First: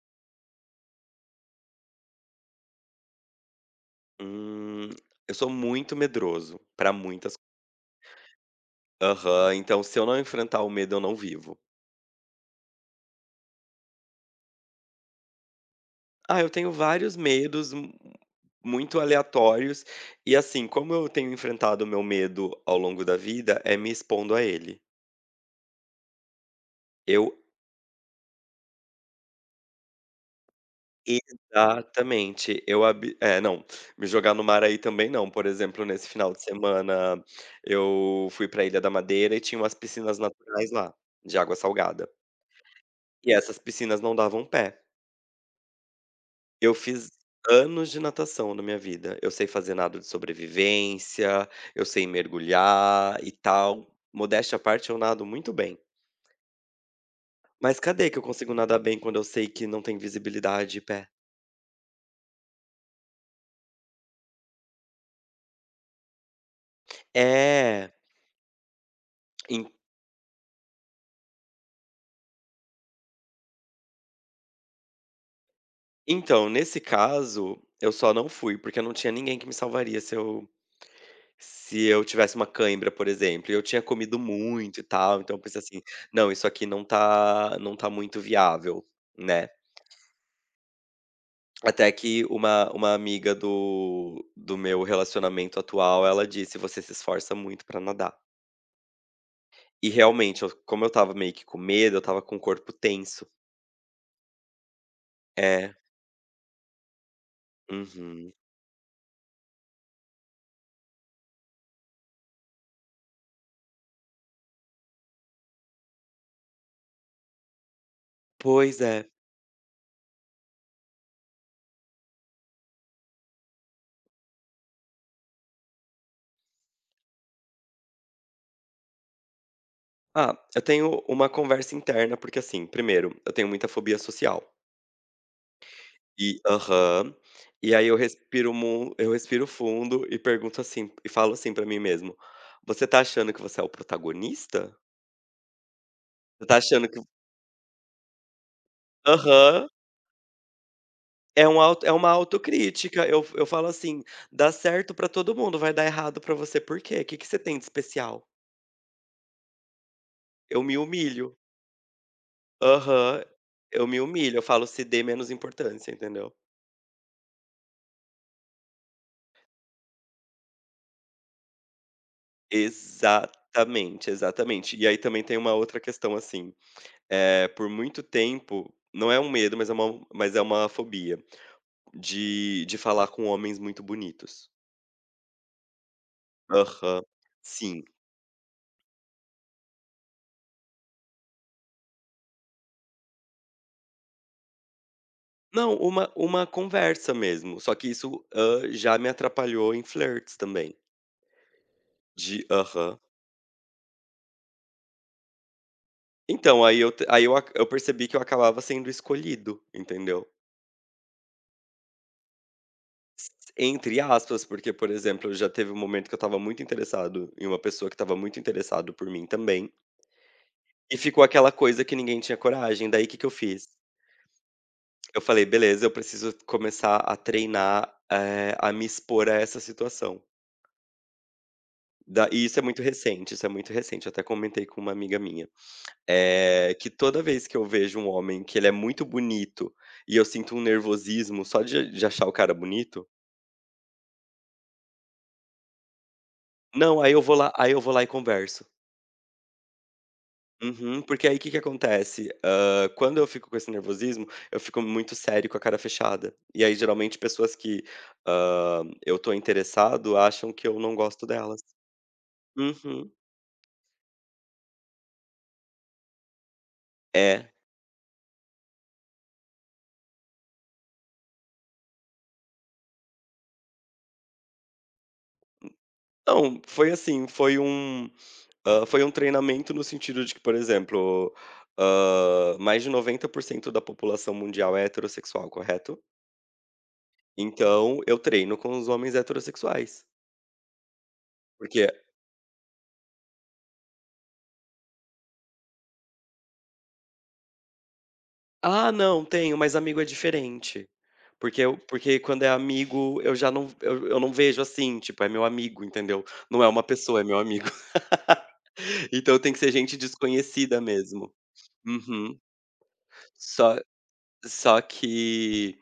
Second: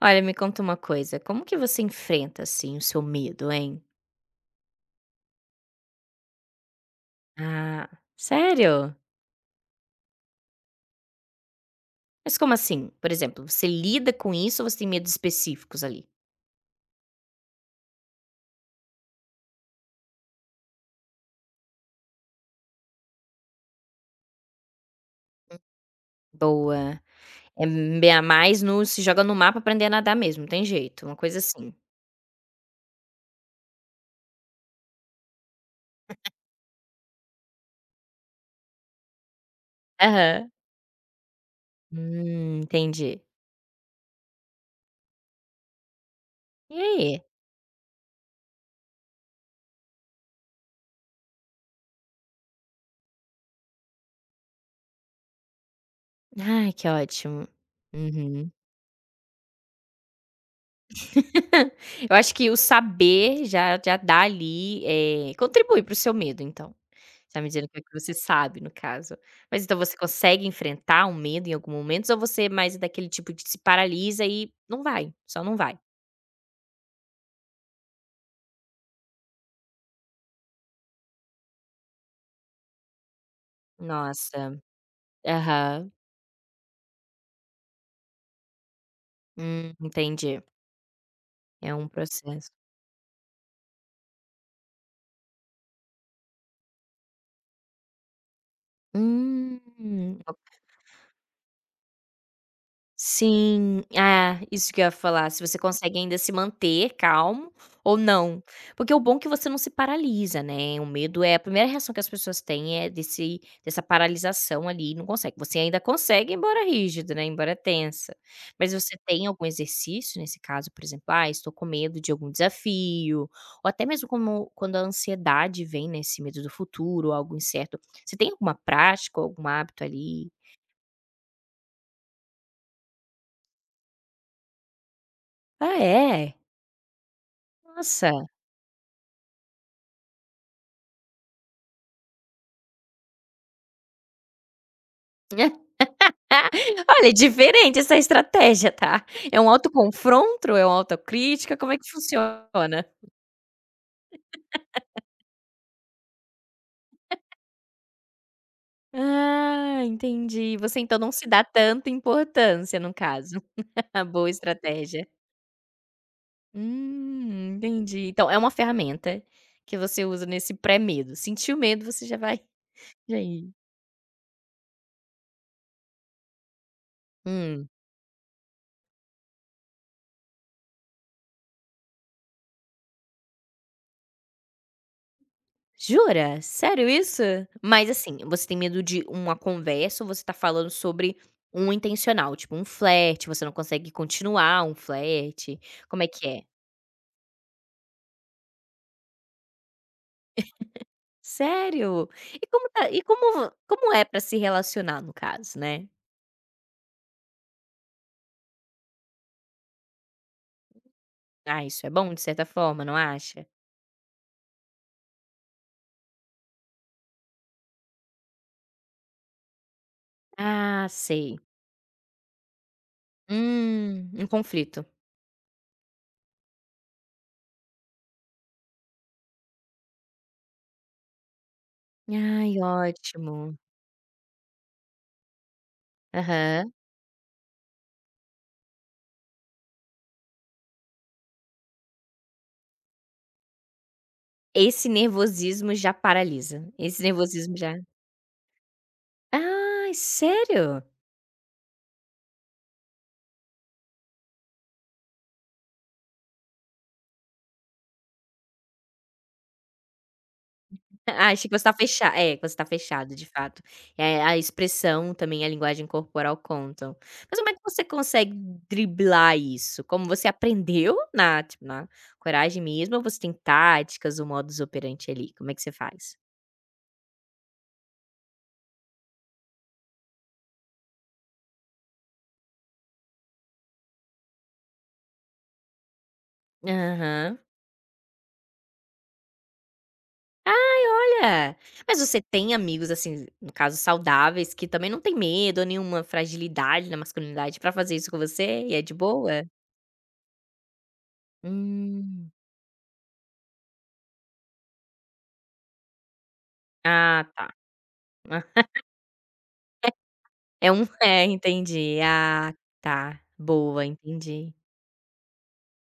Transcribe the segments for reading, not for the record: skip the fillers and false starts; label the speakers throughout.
Speaker 1: Olha, me conta uma coisa, como que você enfrenta, assim, o seu medo, hein?
Speaker 2: Hum, eu sou muito medroso pra muitas coisas.
Speaker 1: Ah, sério?
Speaker 2: Aham, então se eu não enfrentar o medo, eu não vivo.
Speaker 1: Mas como assim? Por exemplo, você lida com isso ou você tem medos específicos ali?
Speaker 2: Ah, eu tenho vários medos mu muito aleatórios e, assim, como eu tenho enfrentado o meu medo ao longo da vida, é me expondo a ele.
Speaker 1: Boa.
Speaker 2: Eu
Speaker 1: É bem a mais no se joga no mar pra aprender a nadar mesmo, não tem jeito, uma coisa assim.
Speaker 2: Exatamente, eu abi é, não, me jogar no mar aí também não. Por exemplo, nesse final de semana eu fui pra Ilha da Madeira e tinha umas piscinas
Speaker 1: Aham.
Speaker 2: naturais lá, de água salgada.
Speaker 1: Entendi.
Speaker 2: E essas piscinas não davam pé.
Speaker 1: E
Speaker 2: Eu fiz
Speaker 1: aí?
Speaker 2: anos de natação na minha vida. Eu sei fazer nado de sobrevivência, eu sei mergulhar e tal. Modéstia à parte, eu nado muito bem.
Speaker 1: Ai, que ótimo.
Speaker 2: Mas cadê que eu
Speaker 1: Uhum.
Speaker 2: consigo nadar bem quando eu sei que não tem visibilidade de pé?
Speaker 1: Eu acho que o saber já dá ali, contribui pro seu medo, então. Tá me dizendo que é o
Speaker 2: É,
Speaker 1: que você sabe, no caso. Mas
Speaker 2: en-
Speaker 1: então você consegue enfrentar um medo em algum momento ou você é mais daquele tipo de se paralisa e não vai, só não vai?
Speaker 2: então, nesse caso, eu só não fui, porque não tinha ninguém que me salvaria se eu, tivesse uma cãibra, por exemplo. E eu tinha comido
Speaker 1: Nossa.
Speaker 2: muito e tal, então eu pensei assim,
Speaker 1: Aham.
Speaker 2: não, isso aqui não tá muito viável, né?
Speaker 1: Entendi. É um
Speaker 2: Até que
Speaker 1: processo.
Speaker 2: uma amiga do meu relacionamento atual, ela disse: "Você se esforça muito pra nadar". E
Speaker 1: Hum.
Speaker 2: realmente, eu como eu estava meio que com medo, eu estava com o corpo tenso.
Speaker 1: Sim, ah isso que eu ia falar, se você
Speaker 2: É.
Speaker 1: consegue ainda se manter calmo ou
Speaker 2: Uhum.
Speaker 1: não. Porque o bom é que você não se paralisa, né, o medo é a primeira reação que as pessoas têm é desse dessa paralisação ali, não consegue. Você ainda consegue, embora rígido, né, embora tensa. Mas
Speaker 2: Pois
Speaker 1: você
Speaker 2: é.
Speaker 1: tem algum exercício nesse caso, por exemplo: "Ah, estou com medo de algum desafio", ou até mesmo como quando a ansiedade vem, né, esse medo do futuro, algo incerto. Você tem alguma prática algum hábito ali?
Speaker 2: Ah, eu tenho uma conversa interna, porque assim, primeiro, eu tenho muita fobia social.
Speaker 1: Ah, é?
Speaker 2: E aham. E aí
Speaker 1: Nossa.
Speaker 2: eu respiro fundo e pergunto assim e falo assim pra mim mesmo: "Você tá achando que você é o protagonista? Você tá achando que".
Speaker 1: Olha, é diferente essa estratégia, tá. É um
Speaker 2: Aham.
Speaker 1: autoconfronto, é uma
Speaker 2: É
Speaker 1: autocrítica,
Speaker 2: um
Speaker 1: como é
Speaker 2: auto
Speaker 1: que
Speaker 2: é uma
Speaker 1: funciona?
Speaker 2: autocrítica, eu falo assim: "Dá certo pra todo mundo, vai dar errado pra você por quê? O que que você tem de especial?".
Speaker 1: Ah, entendi.
Speaker 2: Eu me
Speaker 1: Você então não se
Speaker 2: humilho.
Speaker 1: dá tanta importância no
Speaker 2: Aham.
Speaker 1: caso.
Speaker 2: Eu me
Speaker 1: Boa
Speaker 2: humilho, eu falo: "Se dê
Speaker 1: estratégia.
Speaker 2: menos importância", entendeu.
Speaker 1: Entendi. Então é uma ferramenta que você usa nesse pré-medo. Sentiu medo, você já vai já ir.
Speaker 2: Exatamente, exatamente. E aí também tem uma outra questão, assim, é
Speaker 1: Hum.
Speaker 2: por muito tempo não é um medo, mas é uma fobia de falar com homens muito bonitos.
Speaker 1: Jura? Sério
Speaker 2: Aham.
Speaker 1: isso?
Speaker 2: Sim.
Speaker 1: Mas assim, você tem medo de uma conversa ou você tá falando sobre um intencional, tipo um flerte, você não consegue continuar um flerte,
Speaker 2: Não,
Speaker 1: como é
Speaker 2: uma
Speaker 1: que é?
Speaker 2: uma conversa mesmo, só que isso, já me atrapalhou em flirts também,
Speaker 1: Sério?
Speaker 2: de
Speaker 1: E como tá
Speaker 2: aham.
Speaker 1: e como é pra se relacionar no caso, né?
Speaker 2: Então, aí eu te aí eu ac eu percebi que eu acabava sendo escolhido, entendeu?
Speaker 1: Ah, isso é bom de certa forma, não
Speaker 2: S
Speaker 1: acha?
Speaker 2: entre aspas, porque, por exemplo, já teve um momento que eu estava muito interessado em uma pessoa que estava muito interessado por mim também,
Speaker 1: Ah,
Speaker 2: e ficou
Speaker 1: sei.
Speaker 2: aquela coisa que ninguém tinha coragem, daí o que que eu fiz?
Speaker 1: Um conflito.
Speaker 2: Eu falei: "Beleza, eu preciso começar a treinar, a me expor a essa situação". Da e isso
Speaker 1: Ai,
Speaker 2: é muito recente, isso é
Speaker 1: ótimo.
Speaker 2: muito recente, eu até comentei com uma amiga minha.
Speaker 1: Aham.
Speaker 2: Que toda vez que eu vejo um homem que ele é muito bonito e eu sinto um nervosismo só de achar o cara bonito,
Speaker 1: Esse nervosismo já paralisa,
Speaker 2: não,
Speaker 1: esse
Speaker 2: aí eu vou lá
Speaker 1: nervosismo
Speaker 2: aí
Speaker 1: já
Speaker 2: eu vou lá e converso.
Speaker 1: ai, sério?
Speaker 2: Uhum, porque aí o que que acontece, quando eu fico com esse nervosismo, eu fico muito sério com a cara fechada. E aí geralmente pessoas que, eu tô interessado acham que eu não gosto
Speaker 1: Acha que
Speaker 2: delas.
Speaker 1: você tá fechado, é, que você tá
Speaker 2: Uhum.
Speaker 1: fechado de fato. É a expressão também, a linguagem corporal contam. Mas como
Speaker 2: É.
Speaker 1: é que você consegue driblar isso? Como você aprendeu na tipo, na coragem mesmo ou você tem táticas, o modus operandi ali, como é que você faz?
Speaker 2: Não, foi assim, foi um treinamento no sentido de que, por exemplo, mais de 90% da população mundial é heterossexual, correto?
Speaker 1: Aham.
Speaker 2: Então, eu treino com os homens heterossexuais,
Speaker 1: E olha, mas
Speaker 2: porque
Speaker 1: você tem amigos, assim, no caso saudáveis, que também não tem medo ou nenhuma fragilidade na masculinidade pra fazer isso com você e é
Speaker 2: "Ah,
Speaker 1: de
Speaker 2: não,
Speaker 1: boa?
Speaker 2: tenho, mas amigo é diferente", porque eu porque
Speaker 1: Hum.
Speaker 2: quando é amigo eu não vejo assim, tipo, é meu amigo, entendeu? Não é uma pessoa,
Speaker 1: Ah,
Speaker 2: é meu
Speaker 1: tá.
Speaker 2: amigo. Então tem que ser gente
Speaker 1: É
Speaker 2: desconhecida
Speaker 1: um é,
Speaker 2: mesmo.
Speaker 1: entendi.
Speaker 2: Uhum.
Speaker 1: Ah, tá.
Speaker 2: Só
Speaker 1: Boa, entendi.
Speaker 2: Só que,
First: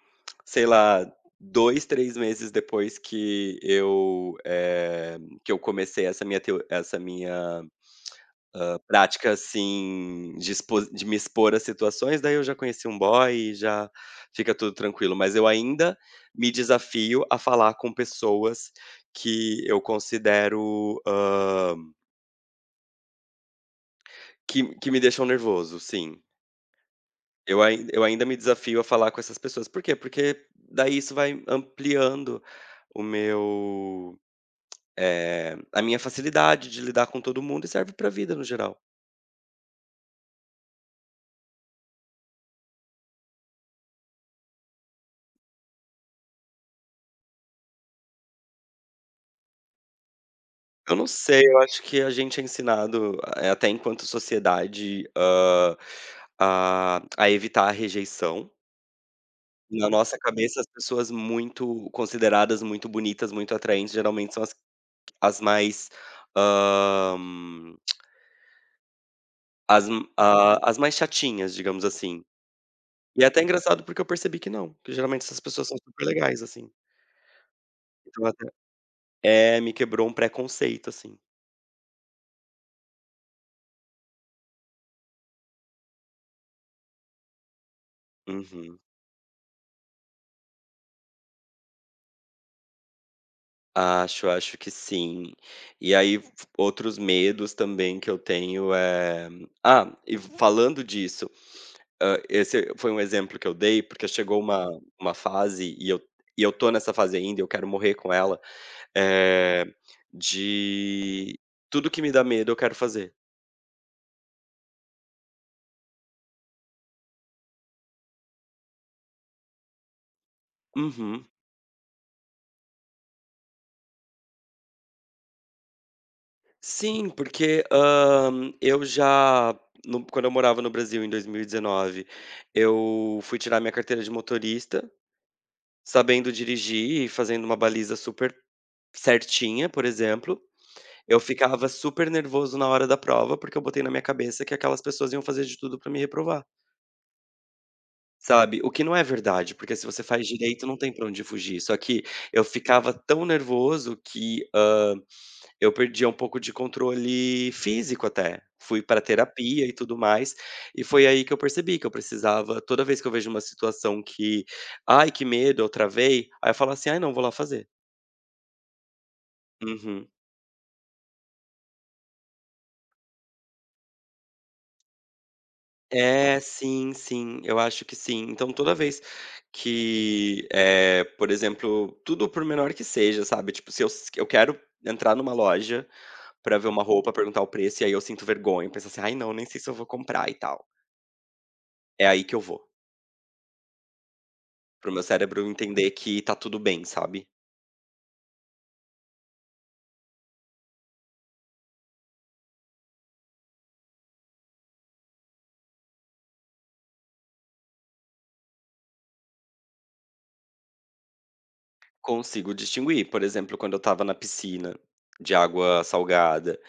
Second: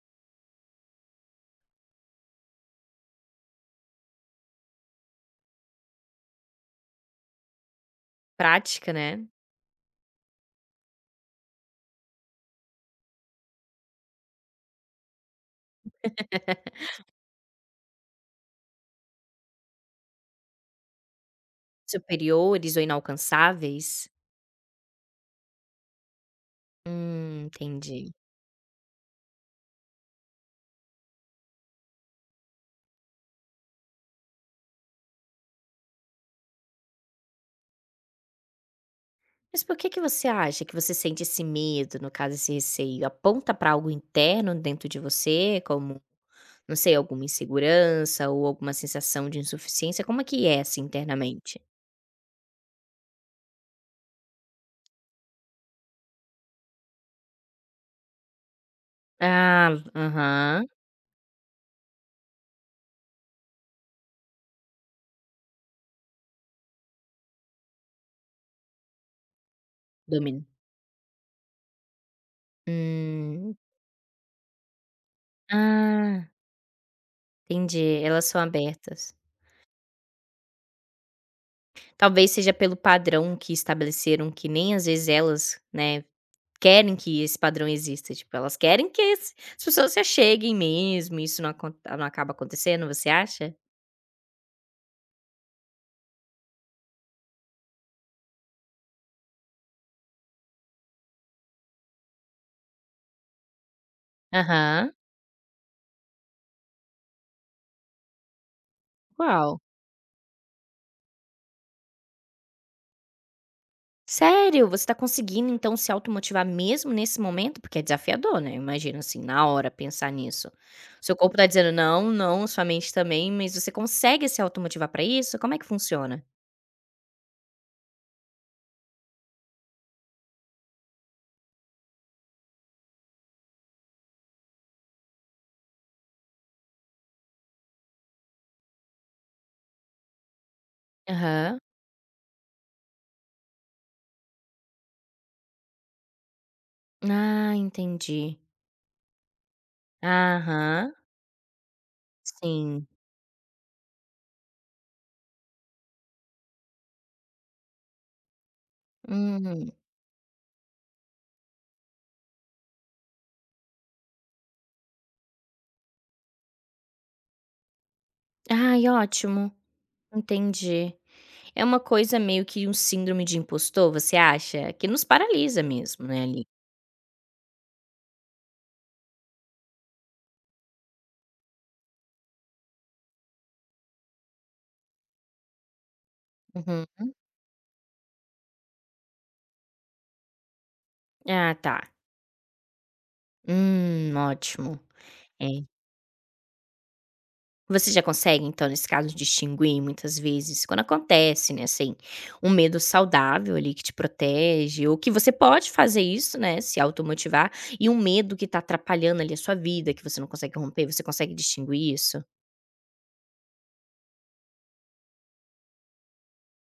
Speaker 2: sei lá, 2, 3 meses depois que eu comecei essa minha,
Speaker 1: Prática, né.
Speaker 2: prática, assim, de me expor a situações, daí eu já conheci um boy e já fica tudo tranquilo. Mas eu ainda me desafio a falar com pessoas que eu considero,
Speaker 1: Superiores ou inalcançáveis?
Speaker 2: que me deixam nervoso, sim. Eu
Speaker 1: Entendi.
Speaker 2: ainda me desafio a falar com essas pessoas. Por quê? Porque daí isso vai ampliando o meu, a minha facilidade de lidar com todo mundo e serve pra vida no geral.
Speaker 1: Mas por que que você acha que você sente esse medo, no caso, esse receio? Aponta para algo interno dentro de você, como, não sei, alguma insegurança ou alguma sensação de insuficiência? Como é que é, assim,
Speaker 2: Eu não sei, eu
Speaker 1: internamente?
Speaker 2: acho que a gente é ensinado, até enquanto sociedade, a evitar a rejeição.
Speaker 1: Ah,
Speaker 2: Na nossa cabeça,
Speaker 1: aham.
Speaker 2: as pessoas muito consideradas muito bonitas, muito atraentes, geralmente são as mais, hã, as m
Speaker 1: Domínio.
Speaker 2: a as mais chatinhas, digamos assim. E é até
Speaker 1: Hum.
Speaker 2: engraçado porque eu percebi que não, que geralmente essas pessoas são super
Speaker 1: Ah,
Speaker 2: legais, assim.
Speaker 1: entendi. Elas
Speaker 2: Então
Speaker 1: são
Speaker 2: até
Speaker 1: abertas.
Speaker 2: é, me quebrou um preconceito, assim.
Speaker 1: Talvez seja pelo padrão que estabeleceram que nem às vezes elas, né, querem que esse padrão exista, tipo, elas
Speaker 2: Uhum.
Speaker 1: querem que as pessoas se acheguem mesmo, e isso não acaba acontecendo, você acha?
Speaker 2: Acho que sim. E aí f outros medos também que eu tenho é ah, e falando disso, esse foi um exemplo que eu dei, porque chegou uma
Speaker 1: Aham.
Speaker 2: uma fase e eu tô nessa fase ainda e eu quero morrer com ela.
Speaker 1: Qual?
Speaker 2: Eh, de tudo que me dá medo eu quero fazer.
Speaker 1: Sério? Você tá conseguindo então se automotivar mesmo nesse momento? Porque é desafiador, né, imagina, assim, na hora pensar nisso. Seu
Speaker 2: Uhum.
Speaker 1: corpo tá dizendo: "Não, não", sua mente também, mas você consegue se automotivar pra isso? Como é que funciona?
Speaker 2: Sim, porque, eu já no quando eu morava no Brasil em 2019, eu fui tirar minha carteira de motorista, sabendo dirigir e fazendo uma baliza super certinha, por exemplo. Eu
Speaker 1: Aham.
Speaker 2: ficava super nervoso na hora da prova, porque eu botei na minha cabeça que aquelas pessoas iam fazer de tudo pra me reprovar,
Speaker 1: Ah, entendi.
Speaker 2: sabe. O que não é verdade, porque se você faz direito não
Speaker 1: Aham,
Speaker 2: tem pra onde fugir, só que eu
Speaker 1: sim.
Speaker 2: ficava tão nervoso que, eu perdi um pouco de controle físico até. Fui para terapia
Speaker 1: Hum.
Speaker 2: e tudo mais, e foi aí que eu percebi que eu precisava toda vez que eu vejo uma situação que: "Ai, que medo, eu travei", aí eu falo assim: "Ai, não, vou lá fazer".
Speaker 1: Ai, ótimo,
Speaker 2: Uhum.
Speaker 1: entendi. É uma coisa meio que um síndrome de impostor, você acha? Que nos paralisa mesmo, né,
Speaker 2: É,
Speaker 1: ali.
Speaker 2: sim, sim, eu acho que sim. Então toda vez que, por exemplo, tudo por menor que seja, sabe, tipo, se eu quero entrar numa loja pra ver uma
Speaker 1: Uhum.
Speaker 2: roupa, perguntar o preço, e aí eu sinto vergonha, penso assim: "Ai, não, nem sei se eu vou comprar e tal".
Speaker 1: Ah, tá.
Speaker 2: É aí que eu vou.
Speaker 1: Ótimo.
Speaker 2: Para o meu cérebro
Speaker 1: É.
Speaker 2: entender que tá tudo bem, sabe.
Speaker 1: Você já consegue, então, nesse caso, distinguir muitas vezes quando acontece, né, assim, um medo saudável ali que te protege, ou que você pode fazer isso, né, se automotivar, e um medo que tá atrapalhando ali a sua vida, que você não consegue romper, você consegue distinguir isso?
Speaker 2: Consigo distinguir, por exemplo, quando eu estava na piscina de água salgada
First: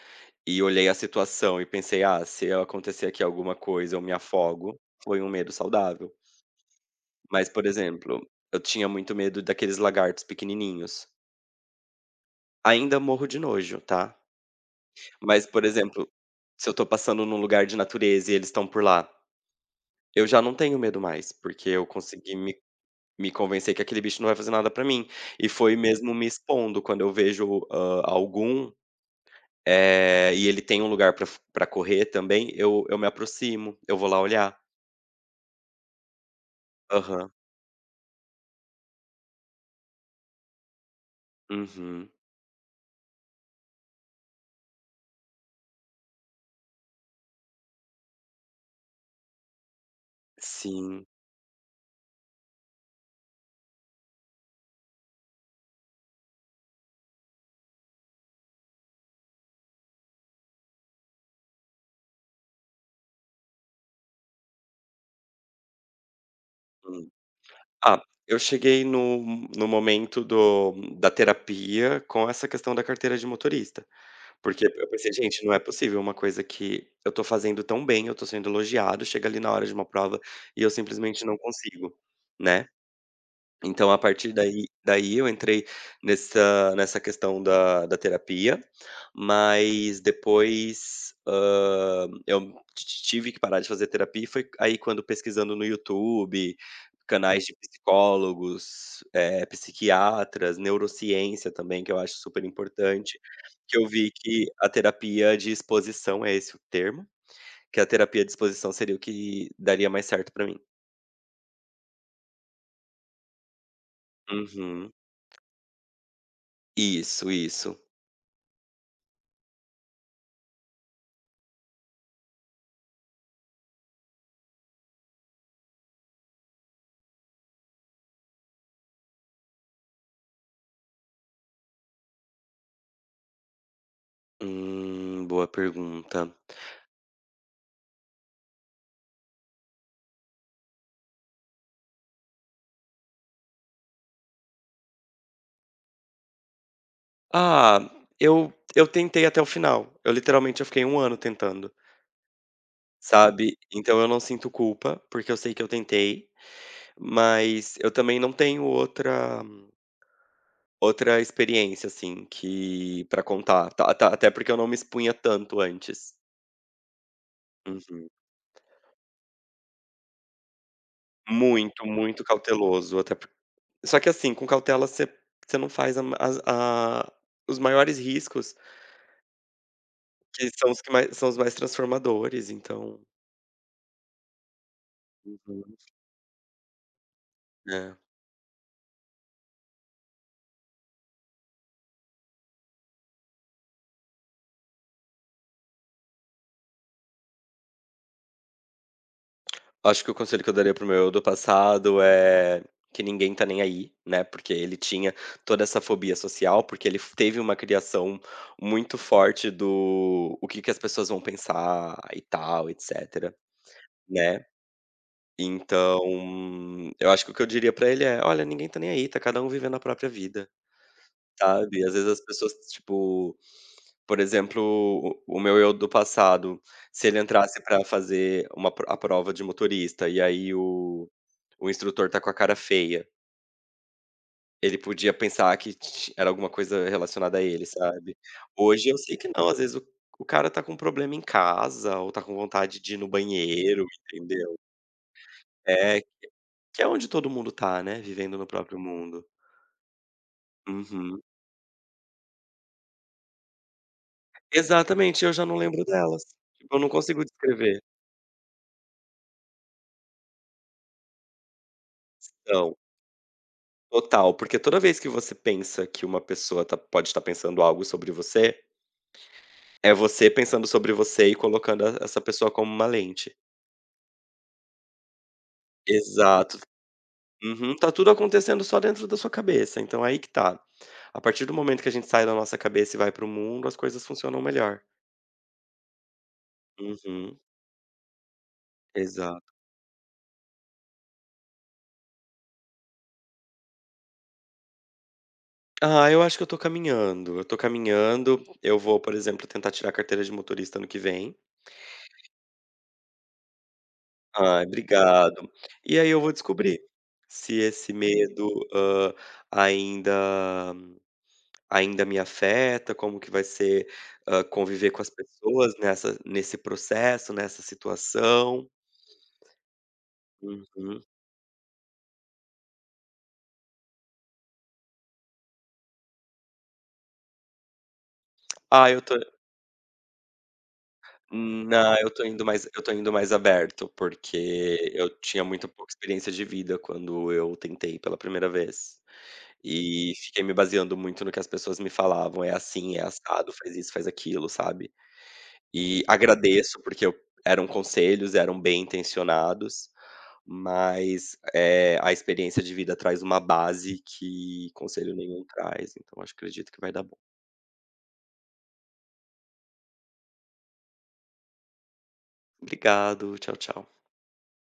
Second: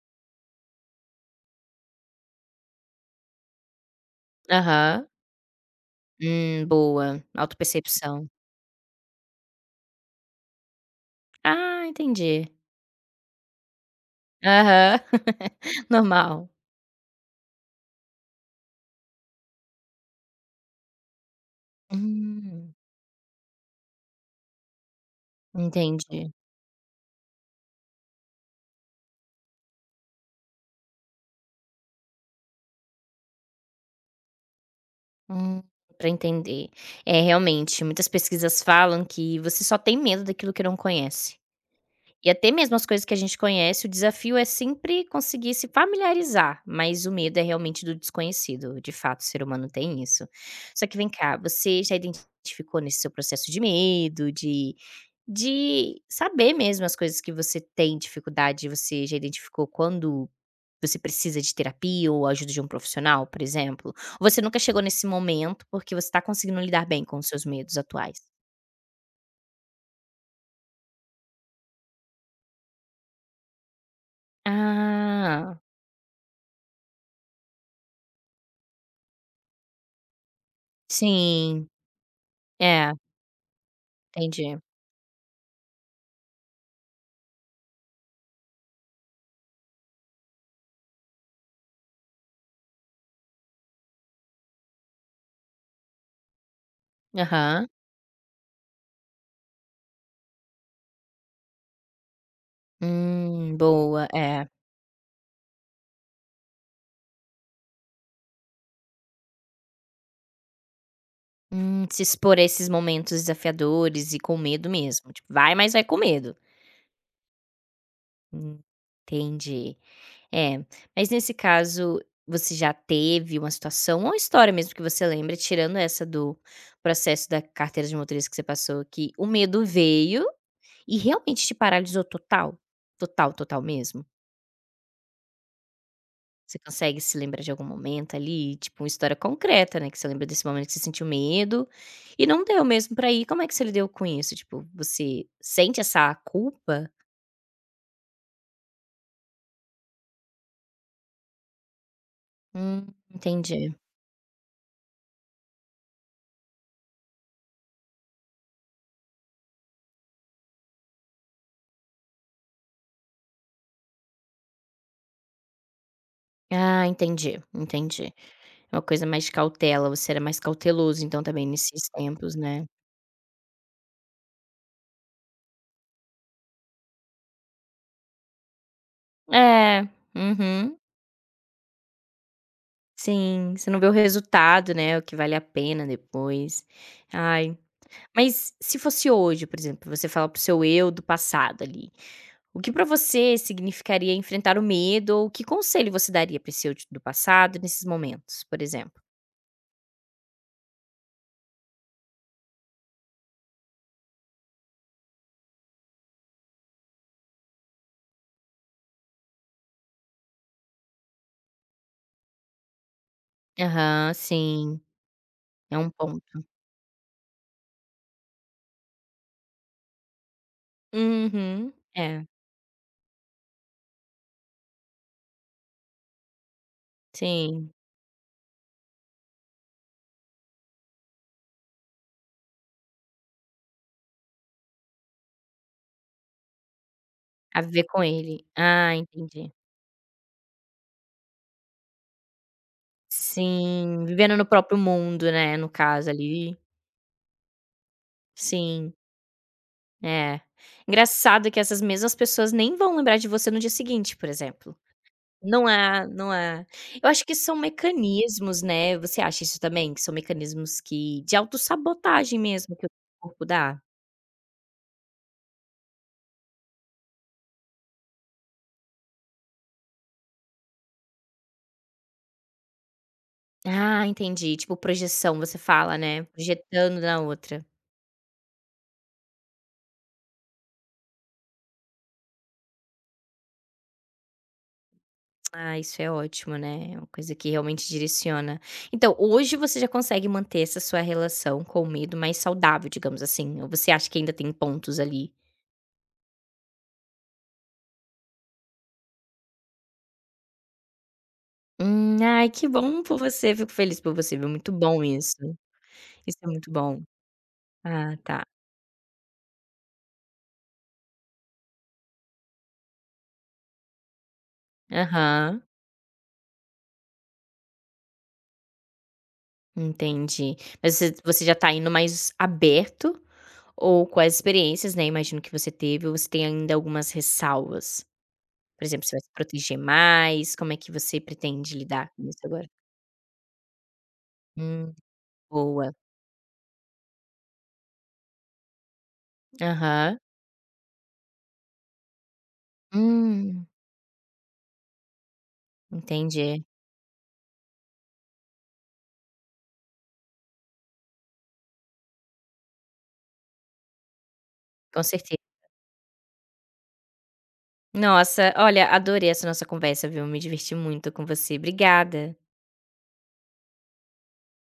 Speaker 2: e olhei a situação e pensei: "Ah, se eu acontecer aqui alguma coisa, eu me afogo",
Speaker 1: Aham.
Speaker 2: foi um medo saudável.
Speaker 1: Boa,
Speaker 2: Mas, por exemplo,
Speaker 1: autopercepção.
Speaker 2: eu tinha muito medo daqueles lagartos pequenininhos.
Speaker 1: Ah, entendi.
Speaker 2: Ainda morro de nojo, tá.
Speaker 1: Aham.
Speaker 2: Mas, por exemplo,
Speaker 1: Normal.
Speaker 2: se eu tô passando num lugar de natureza e eles estão por lá, eu já não tenho medo mais, porque eu consegui me
Speaker 1: Hum,
Speaker 2: Me convencer que aquele bicho não vai fazer nada pra mim. E foi mesmo
Speaker 1: entendi.
Speaker 2: me expondo, quando eu vejo, algum, e ele tem um lugar pra correr também, eu me aproximo, eu vou lá olhar.
Speaker 1: Hum, pra entender. É,
Speaker 2: Aham.
Speaker 1: realmente, muitas pesquisas falam que você só tem medo daquilo que não conhece.
Speaker 2: Uhum.
Speaker 1: E até mesmo as coisas que a gente conhece, o desafio é sempre conseguir se familiarizar, mas o medo é realmente do desconhecido, de fato, o ser humano tem isso. Só que
Speaker 2: Sim.
Speaker 1: vem cá, você já identificou nesse seu processo de medo, de saber mesmo as coisas que você tem dificuldade, você já identificou quando você precisa de terapia ou ajuda de um profissional, por exemplo? Ou você nunca chegou nesse momento porque você está conseguindo lidar bem
Speaker 2: Hum.
Speaker 1: com os seus medos
Speaker 2: Ah,
Speaker 1: atuais?
Speaker 2: eu cheguei no momento do da terapia com essa questão da carteira de motorista, porque eu pensei: "Gente, não
Speaker 1: Ah,
Speaker 2: é possível uma coisa que eu tô fazendo tão bem, eu tô sendo elogiado, chega ali na hora de uma prova e eu simplesmente não
Speaker 1: sim.
Speaker 2: consigo", né.
Speaker 1: É,
Speaker 2: Então, a partir
Speaker 1: entendi.
Speaker 2: daí eu entrei nessa questão da terapia, mas depois, eu ti tive que parar de fazer terapia e foi aí quando pesquisando no YouTube, canais de
Speaker 1: Aham.
Speaker 2: psicólogos, psiquiatras, neurociência também, que eu acho super importante, que eu
Speaker 1: Boa,
Speaker 2: vi
Speaker 1: é.
Speaker 2: que a terapia de exposição é esse o termo, que a terapia de exposição seria o que daria mais certo pra mim.
Speaker 1: Se expor a esses momentos desafiadores e com medo
Speaker 2: Uhum.
Speaker 1: mesmo, tipo, vai, mas vai com medo.
Speaker 2: Isso, isso.
Speaker 1: Hum, entendi. É, mas nesse caso, você já teve uma situação ou história mesmo que você lembra, tirando essa do processo da carteira de motorista que você passou, que o medo veio e realmente te paralisou total? Total, total mesmo?
Speaker 2: Boa pergunta.
Speaker 1: Você consegue se lembrar de algum momento ali, tipo uma história concreta, né, que você lembra desse momento que você sentiu medo e não deu mesmo pra ir, como é que você lidou com isso? Tipo, você sente essa culpa?
Speaker 2: Ah, eu tentei até o final. Eu literalmente eu fiquei um ano tentando,
Speaker 1: Hum,
Speaker 2: sabe.
Speaker 1: entendi.
Speaker 2: Então eu não sinto culpa, porque eu sei que eu tentei, mas eu também não tenho outra experiência, assim, que para contar, tá, tá, até porque eu não me expunha tanto antes.
Speaker 1: Ah, entendi,
Speaker 2: Uhum.
Speaker 1: entendi. É uma coisa mais de cautela, você era mais cauteloso então também
Speaker 2: Muito,
Speaker 1: nesses
Speaker 2: muito
Speaker 1: tempos, né.
Speaker 2: cauteloso, até por só que assim, com cautela você não faz a as a os maiores riscos,
Speaker 1: É,
Speaker 2: que são
Speaker 1: uhum.
Speaker 2: os que mais são os mais transformadores, então.
Speaker 1: Sim, você não vê o resultado, né, o que vale a
Speaker 2: Uhum.
Speaker 1: pena depois. Ai,
Speaker 2: É.
Speaker 1: mas se fosse hoje, por exemplo, você fala pro seu eu do passado ali, o que para você significaria enfrentar o medo ou que conselho você daria para esse eu de do passado nesses momentos, por exemplo?
Speaker 2: Acho que o conselho que eu daria para o meu eu do passado é que ninguém tá nem aí, né, porque ele tinha toda essa fobia social, porque ele f teve uma criação muito forte do o que que as pessoas vão pensar e tal, etcétera,
Speaker 1: Aham,
Speaker 2: né.
Speaker 1: sim, é um
Speaker 2: Então,
Speaker 1: ponto.
Speaker 2: eu acho que o que eu diria pra ele é: "Olha, ninguém tá nem aí, tá cada um vivendo a própria vida".
Speaker 1: Uhum.
Speaker 2: Sabe, às vezes as
Speaker 1: É,
Speaker 2: pessoas, tipo, por exemplo, o meu eu do passado, se ele entrasse
Speaker 1: sim,
Speaker 2: pra fazer uma pro a prova de motorista e aí o instrutor tá com a cara feia, ele podia pensar que ti era alguma coisa relacionada a
Speaker 1: a
Speaker 2: ele,
Speaker 1: viver com
Speaker 2: sabe.
Speaker 1: ele.
Speaker 2: Hoje
Speaker 1: Ah,
Speaker 2: eu sei que não,
Speaker 1: entendi.
Speaker 2: às vezes o cara tá com um problema em casa ou tá com vontade de ir no banheiro,
Speaker 1: Sim, vivendo no
Speaker 2: entendeu.
Speaker 1: próprio mundo, né, no
Speaker 2: É,
Speaker 1: caso ali.
Speaker 2: que é onde todo mundo tá, né, vivendo no próprio
Speaker 1: Sim,
Speaker 2: mundo.
Speaker 1: é.
Speaker 2: Uhum.
Speaker 1: Engraçado que essas mesmas pessoas nem vão lembrar de você no dia seguinte, por exemplo.
Speaker 2: Exatamente, eu já não
Speaker 1: Não
Speaker 2: lembro
Speaker 1: há,
Speaker 2: delas.
Speaker 1: não há.
Speaker 2: Tipo, eu não
Speaker 1: Eu
Speaker 2: consigo
Speaker 1: acho que são
Speaker 2: descrever.
Speaker 1: mecanismos, né, você acha isso também? Que são mecanismos que de autossabotagem mesmo
Speaker 2: Não.
Speaker 1: que o corpo dá?
Speaker 2: Total, porque toda vez que você pensa que uma pessoa pode estar pensando algo sobre você, é você pensando sobre você e colocando essa pessoa como uma lente.
Speaker 1: Ah, entendi, tipo projeção você fala, né,
Speaker 2: Exato.
Speaker 1: projetando na outra.
Speaker 2: Uhum, tá tudo acontecendo só dentro da sua cabeça, então aí que tá. A partir do momento que a gente sai da nossa cabeça e vai para o mundo, as coisas funcionam melhor.
Speaker 1: Ah, isso é ótimo, né, é uma coisa
Speaker 2: Uhum,
Speaker 1: que realmente direciona. Então,
Speaker 2: exato.
Speaker 1: hoje você já consegue manter essa sua relação com o medo mais saudável, digamos assim, ou você acha que ainda tem pontos ali?
Speaker 2: Ah, eu acho que eu tô caminhando, eu vou, por exemplo, tentar tirar a carteira de motorista ano que vem.
Speaker 1: Ai que bom por você, fico feliz por você, viu,
Speaker 2: Ai,
Speaker 1: muito bom isso.
Speaker 2: obrigado. E aí eu vou
Speaker 1: Isso é muito
Speaker 2: descobrir
Speaker 1: bom.
Speaker 2: se esse
Speaker 1: Ah, tá.
Speaker 2: medo, ainda ainda me afeta, como que vai ser, conviver com as
Speaker 1: Aham.
Speaker 2: pessoas nessa nesse processo, nessa situação.
Speaker 1: Entendi. Mas
Speaker 2: Uhum.
Speaker 1: você já tá indo mais aberto ou com as experiências, né, imagino que você teve, ou você tem ainda algumas ressalvas? Por
Speaker 2: Ah, eu
Speaker 1: exemplo,
Speaker 2: tô
Speaker 1: você vai se proteger mais? Como é que você pretende
Speaker 2: não,
Speaker 1: lidar
Speaker 2: eu
Speaker 1: com
Speaker 2: tô
Speaker 1: isso
Speaker 2: indo
Speaker 1: agora?
Speaker 2: mais eu tô indo mais aberto, porque
Speaker 1: Hum,
Speaker 2: eu tinha muito pouca
Speaker 1: boa.
Speaker 2: experiência de vida quando eu tentei pela primeira vez. E
Speaker 1: Aham.
Speaker 2: fiquei me baseando muito no que as pessoas me falavam: "É assim, é assado,
Speaker 1: Hum,
Speaker 2: faz isso, faz aquilo", sabe? E
Speaker 1: entendi.
Speaker 2: agradeço, porque eu eram conselhos, eram bem intencionados, mas, a experiência de vida traz uma base que
Speaker 1: Com
Speaker 2: conselho
Speaker 1: certeza.
Speaker 2: nenhum traz, então acho acredito que vai dar bom.
Speaker 1: Nossa, olha, adorei essa nossa conversa, viu. Me diverti muito com você. Obrigada.
Speaker 2: Obrigado, tchau, tchau.